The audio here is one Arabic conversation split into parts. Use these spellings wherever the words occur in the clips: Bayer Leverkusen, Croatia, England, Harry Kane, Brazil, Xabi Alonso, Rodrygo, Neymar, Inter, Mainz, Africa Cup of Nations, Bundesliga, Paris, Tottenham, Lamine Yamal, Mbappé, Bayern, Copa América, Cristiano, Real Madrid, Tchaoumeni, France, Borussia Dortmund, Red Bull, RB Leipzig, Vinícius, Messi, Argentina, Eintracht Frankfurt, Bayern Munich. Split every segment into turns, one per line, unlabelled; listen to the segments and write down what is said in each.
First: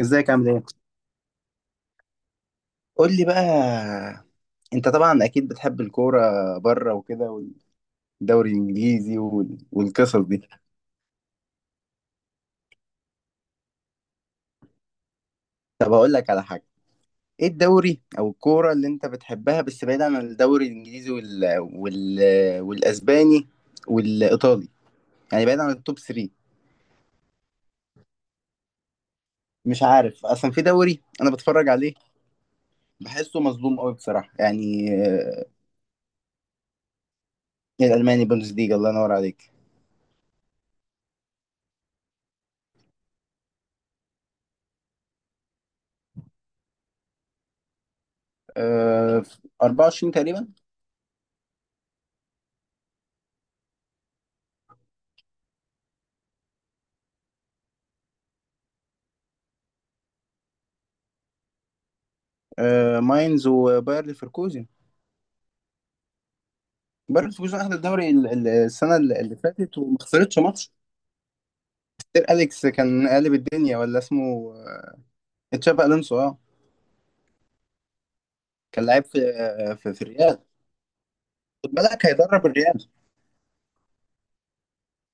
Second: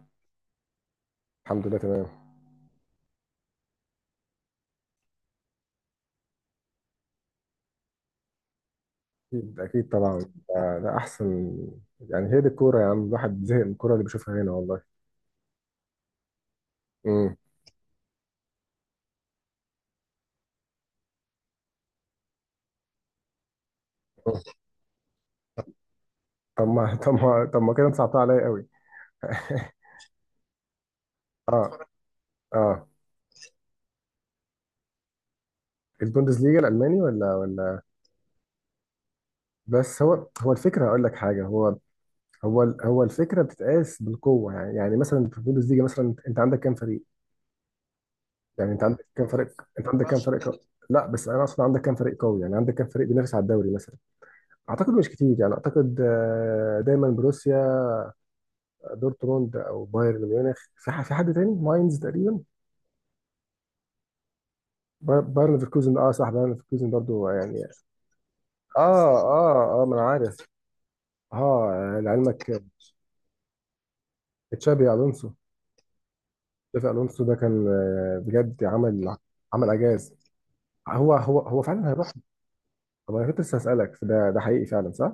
ازيك عامل ايه؟
الحمد لله تمام.
قول لي بقى. انت طبعا اكيد بتحب الكوره بره وكده، والدوري الانجليزي
اكيد
والقصص
طبعا،
دي.
ده احسن. يعني هي دي الكوره يا عم، الواحد زهق من الكوره اللي بيشوفها هنا والله.
طب اقول لك على حاجه.
امم
ايه الدوري او الكوره اللي انت بتحبها؟ بس بعيد عن الدوري الانجليزي والاسباني والايطالي، يعني بعيد عن التوب 3.
طب ما كده انت صعبتها عليا قوي.
مش عارف اصلا في دوري انا
اه
بتفرج عليه،
اه
بحسه مظلوم قوي بصراحه يعني.
البوندسليجا الالماني. ولا
الالماني بوندسليجا، الله ينور عليك.
بس هو الفكره، اقول لك حاجه. هو الفكره بتتقاس بالقوه. يعني مثلا في البوندسليجا، مثلا انت عندك كام فريق، يعني انت عندك
آه،
كام فريق، انت عندك
24
كام فريق
تقريبا.
قوي؟ لا بس انا اصلا عندك كام فريق قوي، يعني عندك كام فريق بينافس على الدوري مثلا. اعتقد مش كتير، يعني اعتقد دايما بروسيا دورتموند او بايرن ميونخ، في في حد تاني ماينز تقريبا.
ماينز وباير ليفركوزن.
بايرن ليفركوزن، اه صح، بايرن ليفركوزن برضو
بايرن ليفركوزن
يعني.
اخذ الدوري السنه
اه
اللي فاتت
اه اه ما
وما
انا عارف.
خسرتش ماتش.
اه
سير
لعلمك،
اليكس كان قالب الدنيا، ولا اسمه
تشابي الونسو.
تشابي الونسو، اه.
تشابي الونسو ده كان بجد
كان لعيب
عمل،
في
عمل
آه، في, في
اعجاز.
الريال.
هو
خد
فعلا
بالك
هيروح.
هيدرب الريال.
طب انا كنت لسه هسالك، ده حقيقي فعلا صح؟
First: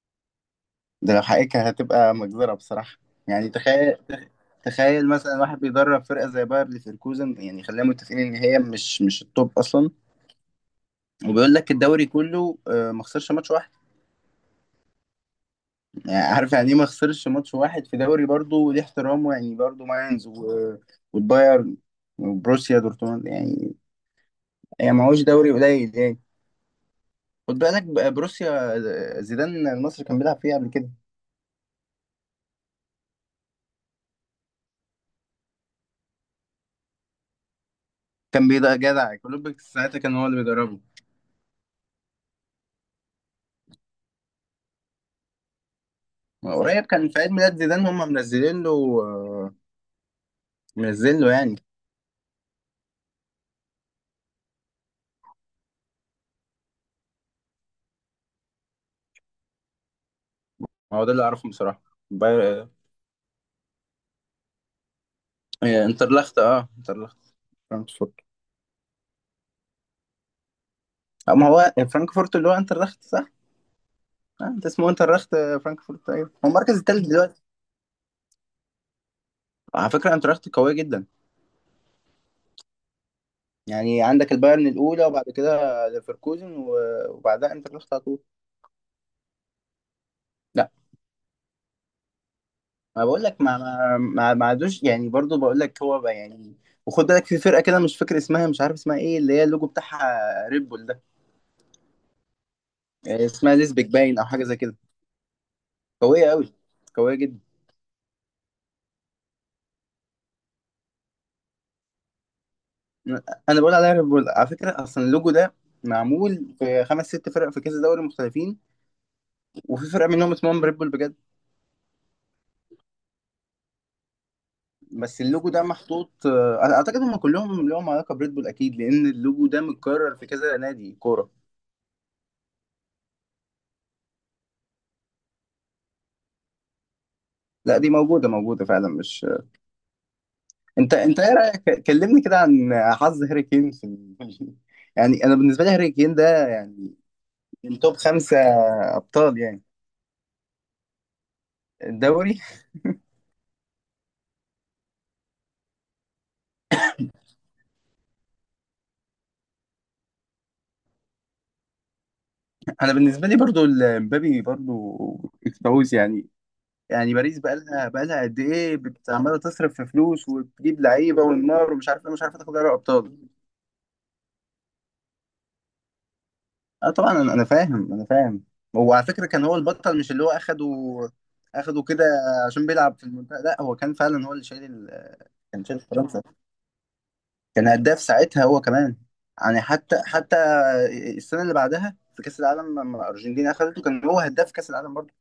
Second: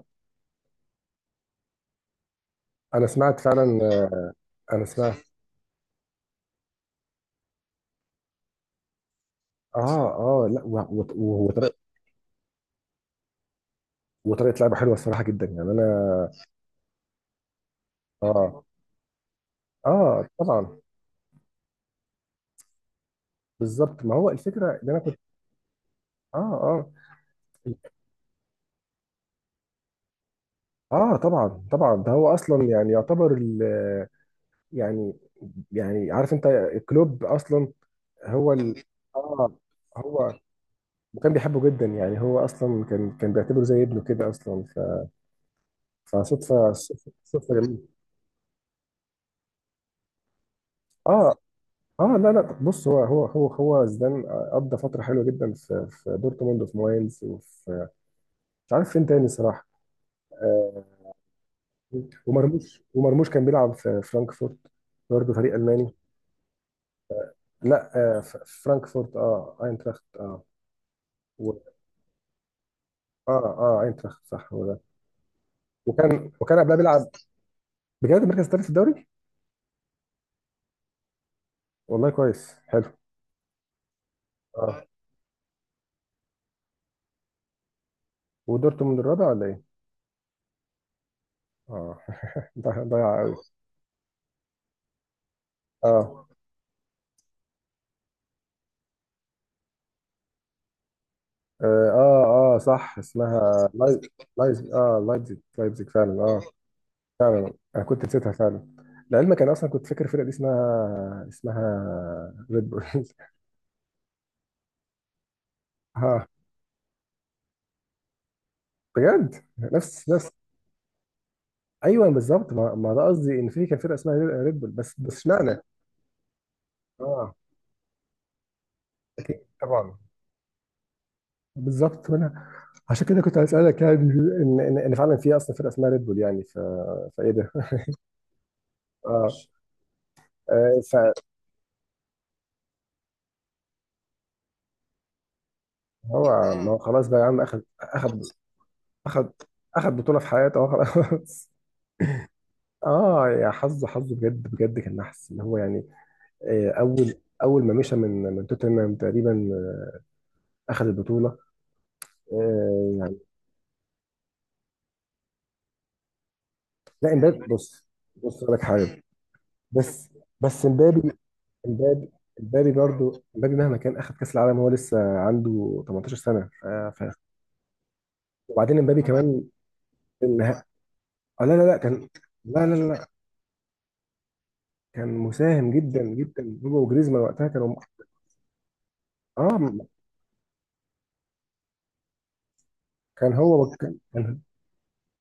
ده لو حقيقة هتبقى مجزرة بصراحة.
انا سمعت
يعني
فعلا
تخيل.
انا
تخيل
سمعت.
مثلا واحد بيدرب فرقة زي باير ليفركوزن، يعني خلينا متفقين ان هي مش التوب اصلا.
اه اه لا
وبيقول لك
وطريقه،
الدوري كله ما خسرش ماتش واحد.
وطريقه لعبه حلوه الصراحه جدا يعني
يعني
انا.
عارف يعني ايه ما خسرش ماتش واحد في دوري؟ برضه
اه
ودي احترامه يعني، برضه ماينز
اه طبعا.
والبايرن وبروسيا دورتموند يعني.
بالظبط، ما هو الفكره اللي
هي
انا
ما
كنت.
هوش دوري قليل يعني.
اه اه
خد بالك بروسيا، زيدان المصري كان بيلعب فيها قبل كده.
اه طبعا طبعا، ده هو اصلا يعني يعتبر يعني، يعني عارف انت، كلوب اصلا.
كان
هو
بيضا
ال...
جدع كلوب
اه،
ساعتها كان هو
هو،
اللي بيدربه.
وكان بيحبه جدا يعني، هو اصلا كان بيعتبره زي ابنه كده اصلا. فصدفه،
قريب كان
صدفه
في عيد
صدفة
ميلاد
جميله.
زيدان هم منزلين له، آه، منزلين له
اه
يعني.
اه لا لا بص، هو زيدان قضى فتره حلوه جدا في في دورتموند وفي ماينز وفي، مش عارف فين تاني صراحه. آه.
هو ده اللي اعرفه بصراحه. باير-
ومرموش، ومرموش كان بيلعب في فرانكفورت برضه، فريق الماني.
انترلخت،
لا
فرانكفورت.
آه فرانكفورت، اه اينتراخت اه.
ما
و...
هو فرانكفورت اللي هو انترلخت.
اه اه اينتراخت، صح هو
انت
ده.
اسمه انترخت. فرانكفورت،
وكان
ايوه هو
وكان قبلها
المركز الثالث
بيلعب.
دلوقتي.
بجد المركز الثالث في الدوري.
على فكره انترخت قويه جدا.
والله كويس، حلو.
يعني عندك البايرن
اه،
الاولى، وبعد كده ليفركوزن، وبعدها انترخت على طول.
ودورتموند الرابع ولا ايه؟
لا،
اه. ضيع
ما
ضيع
بقول
قوي.
لك ما عادوش يعني، برضو بقول لك هو بقى
اه
يعني. وخد بالك في فرقه كده، مش فاكر اسمها، مش عارف اسمها ايه، اللي هي اللوجو بتاعها ريد بول ده.
اه اه صح،
اسمها
اسمها
ليزبيك
لايز.
باين، او حاجه زي
لايز،
كده.
اه لايبزيج، لايبزيج فعلا
قويه
اه.
قوي، قويه جدا.
فعلا انا كنت نسيتها فعلا. لعلمك انا اصلا كنت فاكر الفرقه دي اسمها، اسمها ريد بولز.
انا بقول عليها ريد بول على فكره، اصلا اللوجو ده
اه
معمول في خمس ست فرق في كذا دوري مختلفين،
بجد،
وفي فرقه
نفس نفس.
منهم اسمهم ريد بول بجد.
ايوه بالظبط، ما, ده قصدي ان في كان فرقه اسمها ريد بول، بس بس
بس اللوجو
اشمعنى.
ده محطوط، انا اعتقد هم
اه
كلهم لهم علاقه بريد بول اكيد، لان
اكيد
اللوجو ده
طبعا.
متكرر في كذا نادي كوره.
بالظبط وانا عشان كده كنت هسألك، يعني ان إن فعلا في اصلا فرقه اسمها ريد بول يعني. فايه ده؟
لا دي موجوده، موجوده فعلا، مش
اه
آه.
آه.
انت ايه رايك؟ كلمني كده عن حظ هاري كين في يعني انا بالنسبه لي هاري كين ده
فهو ما هو
يعني
خلاص بقى يا عم، اخد
من توب
اخد
خمسه
اخد
ابطال يعني
اخد بطوله في حياته، اه خلاص.
الدوري.
اه يا حظه، حظه بجد بجد كان نحس اللي هو يعني. اول ما مشى من من توتنهام تقريبا، آه، اخد البطوله،
انا
يعني.
بالنسبه لي برضو مبابي برضو، الكاوس يعني.
لا
يعني
امبابي
باريس بقى
بص،
لها بقى لها قد
بص أقول لك
ايه
حاجه.
عماله تصرف في
بس
فلوس
بس
وتجيب
مبابي،
لعيبه والنار ومش عارف
مبابي
ايه، مش عارفه تاخد
مبابي
دوري
برضو،
ابطال.
مبابي مهما كان اخد كاس العالم هو لسه عنده 18 سنه.
اه
ف...
طبعا انا فاهم.
وبعدين
هو
مبابي
على فكره
كمان.
كان هو البطل، مش اللي هو
النها...
اخده.
آه لا لا لا
اخده كده
كان، لا
عشان
لا
بيلعب في
لا
المنتخب. لا هو كان فعلا هو اللي شايل
كان
كان
مساهم
شايل
جدا
فرنسا.
جدا، هو وجريزمان وقتها
كان
كانوا.
هداف ساعتها هو كمان. يعني
اه
حتى السنه اللي بعدها في كاس العالم، لما
كان
الارجنتين
هو
اخدته، كان هو هداف كاس العالم برضه.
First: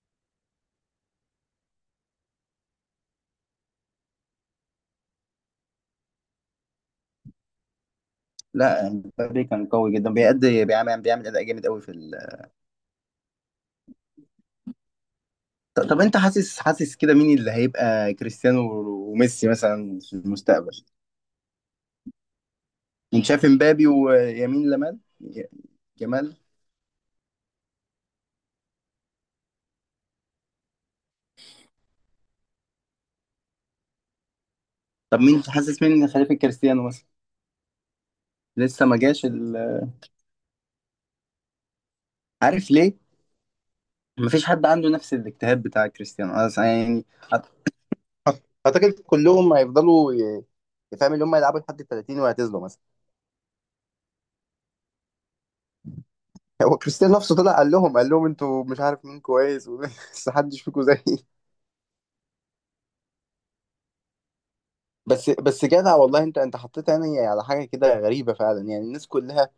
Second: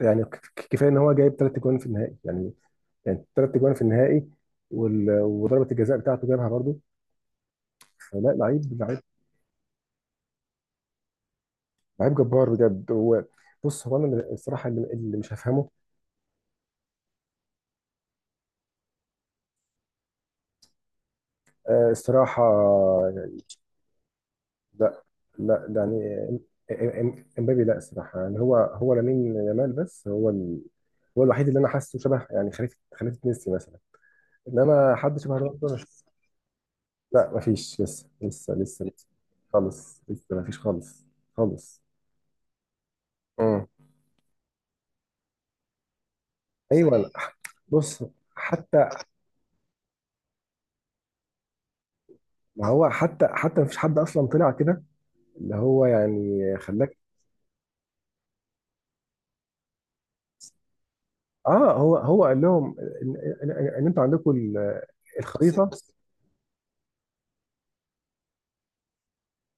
يعني كفايه ان هو جايب ثلاث اجوان في النهائي يعني، يعني ثلاث اجوان في النهائي. وضربه الجزاء بتاعته جابها برضو. فلا، لعيب
لا
لعيب
مبابي كان قوي جدا، بيأدي، بيعمل اداء جامد قوي في
لعيب جبار بجد هو. بص هو انا الصراحه اللي مش هفهمه.
طب انت حاسس كده مين اللي هيبقى كريستيانو وميسي مثلا في المستقبل؟
الصراحه.
انت شايف مبابي ويمين لمال،
لا لا ده
جمال؟
يعني امبابي، لا الصراحه يعني، هو لامين يامال، بس هو الوحيد اللي انا حاسه شبه يعني، خليفه ميسي مثلا. انما حد
طب
شبه
مين
رونالدو أنا
حاسس؟ مين إن خليفه كريستيانو مثلا؟
لا مفيش، لسه لسه لسه
لسه ما
لسه
جاش
خالص، لسه مفيش خالص، خالص.
عارف ليه؟
امم
مفيش حد عنده نفس الاجتهاد بتاع كريستيانو، أنا
ايوه
يعني
لا.
حتى،
بص، حتى،
اعتقد كلهم هيفضلوا يفهم اللي هم يلعبوا لحد ال 30 ويعتزلوا
ما
مثلا.
هو حتى مفيش حد اصلا طلع كده اللي هو يعني
هو
خلاك.
كريستيانو نفسه طلع قال لهم انتوا مش عارف مين كويس بس محدش فيكم زيي.
اه هو قال لهم ان، إن انتوا عندكم
بس
الخريطه.
جدع والله، انت حطيت يعني على حاجه كده غريبه فعلا، يعني الناس كلها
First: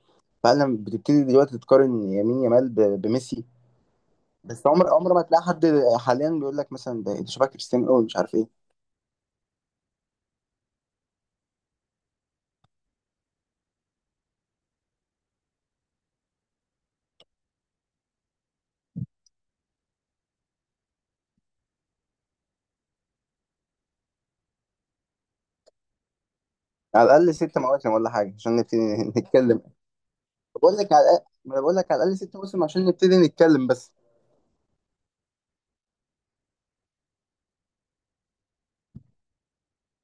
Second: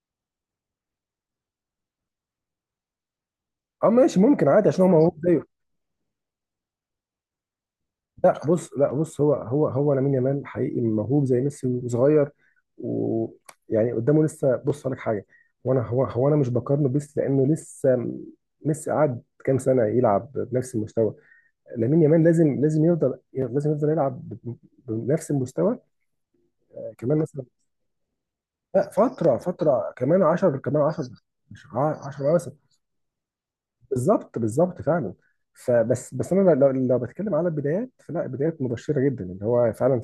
فعلا بتبتدي دلوقتي تقارن يمين يامال بميسي.
اه ماشي، ممكن
بس
عادي، عشان
عمر
هو
عمر
موهوب
ما تلاقي
زيه.
حد حاليا بيقول لك مثلا ده شبه كريستيانو قوي مش عارف
لا
ايه.
بص، لا بص، هو لامين يامال حقيقي موهوب زي ميسي وصغير، ويعني قدامه لسه، بص لك حاجه. وانا هو هو انا مش بقارنه بميسي لانه ميسي قعد كام سنه يلعب بنفس المستوى. لامين يامال لازم يفضل، لازم يفضل يلعب بنفس المستوى.
على
كمان
الاقل
مثلا.
ست مواسم ولا حاجه عشان نبتدي
لا فتره،
نتكلم.
فتره كمان 10،
بقول
كمان
لك على
10،
الأقل- ما أنا
مش
بقول لك على الاقل
10
ست
مثلا.
مواسم عشان نبتدي نتكلم بس.
بالظبط فعلا. فبس انا لو، لو بتكلم على البدايات فلا، بدايات مبشره جدا اللي هو فعلا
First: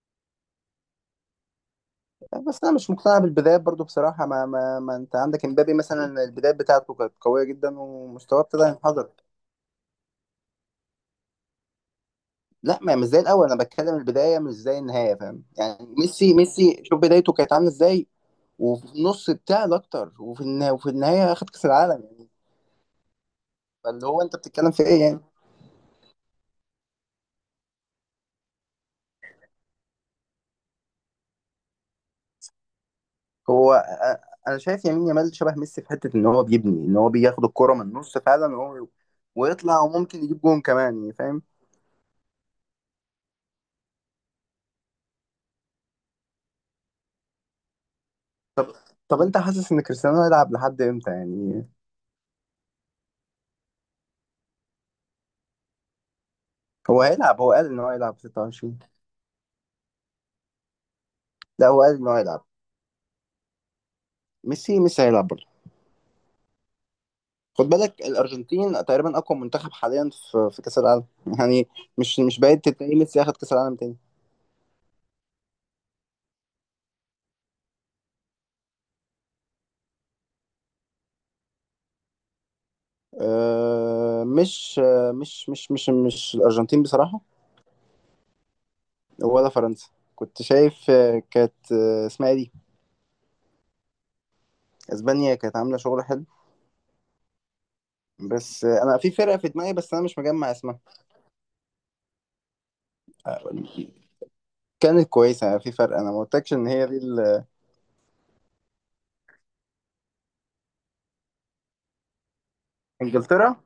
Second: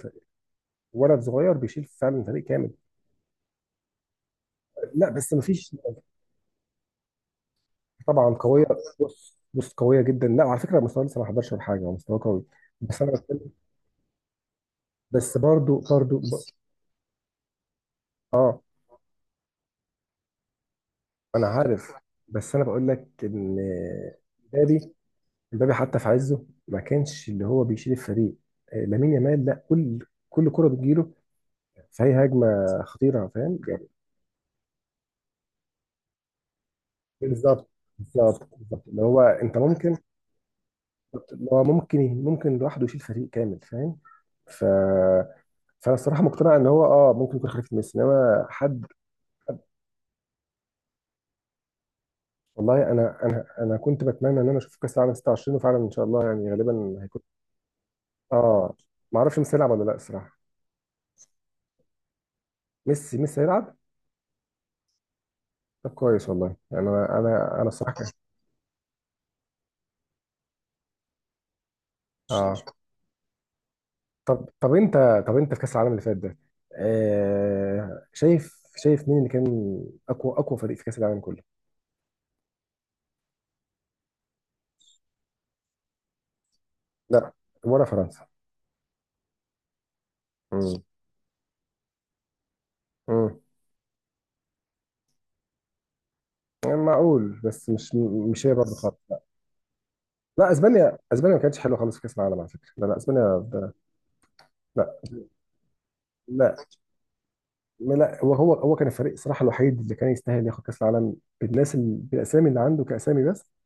ولد صغير بيشيل فعلا فريق
بس
كامل.
انا مش مقتنع بالبدايات برضو بصراحه. ما
لا
انت
بس
عندك
مفيش.
امبابي مثلا البدايات بتاعته كانت قويه جدا،
طبعا
ومستواه ابتدى
قويه.
ينحدر.
بص بص قويه جدا، لا على فكره مستواه لسه ما حضرش ولا حاجه، هو مستواه قوي.
لا ما،
بس
مش
انا
زي
بتكلم،
الاول، انا بتكلم البدايه مش زي النهايه
بس
فاهم
برضو
يعني؟
برضو
ميسي شوف بدايته كانت عامله ازاي،
اه
وفي النص بتاع اكتر، وفي النهايه
انا
اخد كاس
عارف،
العالم يعني،
بس انا بقول لك ان
فاللي هو انت بتتكلم في
امبابي،
ايه يعني؟
امبابي حتى في عزه ما كانش اللي هو بيشيل الفريق. لامين يامال لا، كل كل كره بتجيله فهي هجمه خطيره فاهم
هو
يعني.
انا شايف يمين يامال شبه ميسي في حته ان هو بيبني، ان هو بياخد
بالظبط
الكره من النص
بالظبط
فعلا، وهو
بالظبط اللي هو انت
ويطلع
ممكن،
وممكن يجيب جون كمان، يعني فاهم.
اللي هو ممكن، ممكن لوحده يشيل فريق كامل فاهم. ف فانا الصراحه مقتنع ان هو اه ممكن يكون خليفه ميسي، انما
طب
حد.
طب انت حاسس ان كريستيانو هيلعب لحد امتى يعني؟
والله انا انا كنت بتمنى ان انا اشوف كاس العالم 26، وفعلا ان شاء الله يعني غالبا
هو
هيكون
هيلعب، هو قال ان هو هيلعب
اه.
26.
ما اعرفش ميسي هيلعب ولا لا الصراحه.
لا هو قال ان هو هيلعب.
ميسي هيلعب.
ميسي هيلعب برضه.
طب كويس والله، يعني انا انا
خد
انا الصراحه
بالك
كان-
الارجنتين تقريبا اقوى منتخب حاليا في كاس العالم يعني، مش
اه.
بعيد تلاقي ميسي ياخد كاس العالم تاني.
طب انت، طب انت في كاس العالم اللي فات ده، آه، شايف، شايف مين اللي كان اقوى، اقوى فريق في كاس العالم كله؟
أه مش مش مش مش الارجنتين بصراحه،
لا، ولا فرنسا.
ولا فرنسا. كنت
امم
شايف كانت اسمها إيه دي؟
امم،
اسبانيا كانت عامله شغل حلو.
يعني معقول بس مش، مش هي
بس
برضه خالص.
انا في فرقه في دماغي، بس انا مش مجمع
لا
اسمها.
اسبانيا، اسبانيا ما كانتش حلوه خالص في كاس العالم على فكره، لا لا اسبانيا
آه،
لا
كانت كويسه يعني في فرق، انا ما قلتكش
لا
ان هي دي
لا هو كان الفريق الصراحه الوحيد اللي كان يستاهل ياخد كاس العالم بالناس بالاسامي اللي عنده كاسامي بس.
انجلترا.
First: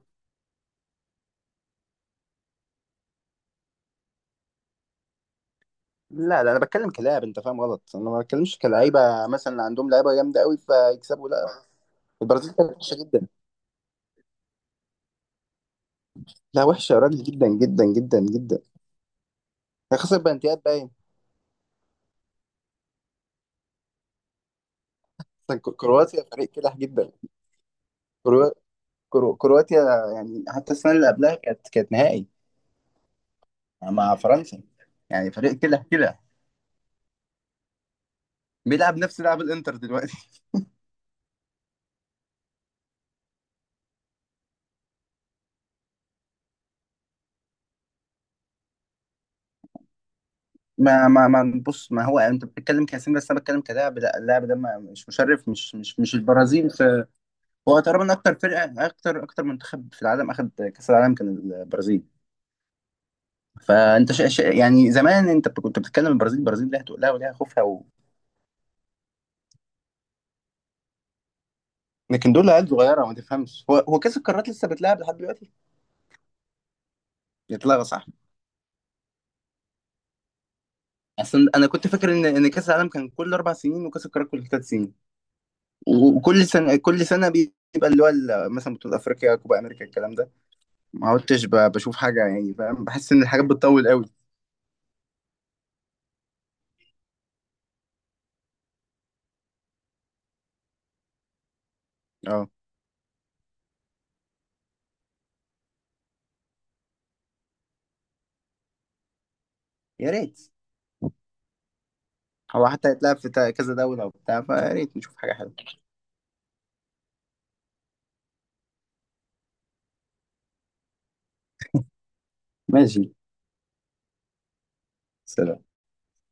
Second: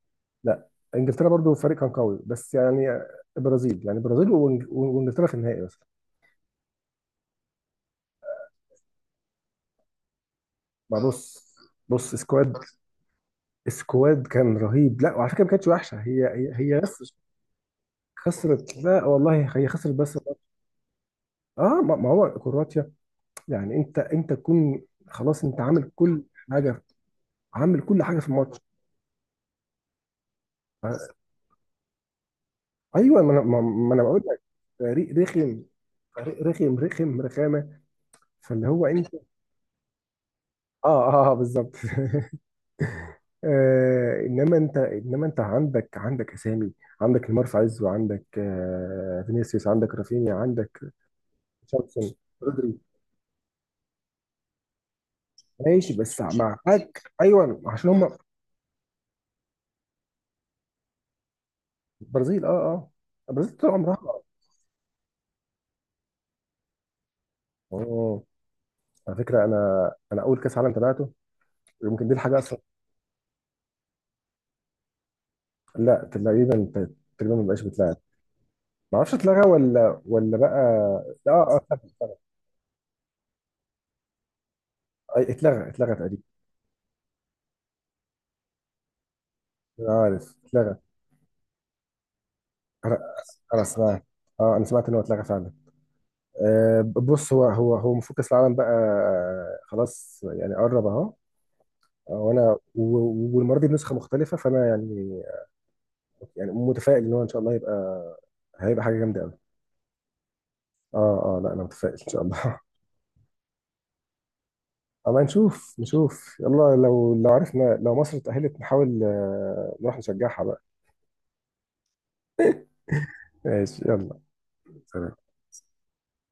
لا، انجلترا برضو فريق كان قوي بس يعني. البرازيل يعني، البرازيل وانجلترا في النهائي بس.
لا لا انا بتكلم كلاعب، انت فاهم غلط، انا ما بتكلمش كلعيبه. مثلا عندهم لعيبه جامده قوي
ما
فيكسبوا لا.
بص، بص
البرازيل
سكواد،
كانت وحشه جدا.
سكواد كان رهيب، لا وعلى فكره ما كانتش وحشه، هي
لا
هي
وحشه يا
بس
راجل، جدا جدا جدا جدا.
خسرت، لا والله هي خسرت
هي
بس.
خسر بنتيات باين.
اه ما هو كرواتيا يعني، انت تكون خلاص، انت
مثلاً
عامل
كرواتيا
كل
فريق كلاح
حاجه،
جدا.
عامل كل حاجه في
كرو...
الماتش.
كرواتيا يعني حتى السنه اللي قبلها كانت نهائي
ايوه ما انا، ما
يعني
انا
مع
بقول لك
فرنسا،
فريق
يعني فريق
رخم،
كده كده
فريق رخم رخامه. فاللي هو
بيلعب
انت
نفس لعب الانتر دلوقتي.
اه اه بالظبط. آه انما انت، انما انت عندك، عندك اسامي، عندك نيمار في عزه، عندك آه فينيسيوس، عندك رافينيا، عندك
ما بص، ما
تشاومسون،
هو انت
رودري.
بتتكلم كاسم بس انا بتكلم كلاعب. لا اللاعب ده مش مشرف، مش
ماشي
مش مش
بس
البرازيل في،
معاك ايوه،
هو
عشان
تقريبا
هم
اكتر فرقه، اكتر منتخب في العالم اخذ كاس العالم كان البرازيل.
البرازيل، اه اه البرازيل طول
فانت
عمرها.
شا شا يعني زمان انت كنت بتتكلم البرازيل ليها تقلها وليها خوفها
اه، على فكره انا اول كاس عالم تابعته يمكن دي
لكن
الحاجه
دول
اصلا.
عيال صغيره ما تفهمش. هو كاس القارات لسه بيتلعب لحد دلوقتي؟
لا تقريبا، تقريبا ما بقاش
يتلغى
بتلعب.
صح.
ما اعرفش اتلغى ولا ولا بقى.
اصلا
اه
انا
اه
كنت فاكر ان كاس العالم كان كل اربع سنين وكاس القارات كل ثلاث سنين،
اتلغى تقريبا.
وكل سنه بيبقى اللي هو مثلا بطوله افريقيا، كوبا امريكا،
أنا
الكلام
عارف،
ده
اتلغى.
ما عدتش بشوف حاجه يعني فاهم،
انا
بحس ان الحاجات
انا
بتطول قوي.
سمعت، اه انا سمعت ان هو اتلغى فعلا. آه بص هو المفروض كاس العالم بقى خلاص يعني قرب اهو.
اه
وانا والمره دي بنسخه مختلفه فانا يعني، يعني متفائل ان هو ان شاء الله هيبقى، هيبقى حاجه جامده قوي.
يا ريت.
اه اه لا انا متفائل ان شاء الله.
هو حتى هيتلعب في كذا دوله وبتاع، فيا ريت نشوف
اما
حاجه حلوه.
نشوف، نشوف يلا، لو لو عرفنا لو مصر اتأهلت نحاول نروح نشجعها بقى.
ماشي.
ماشي يلا. سلام.
سلام.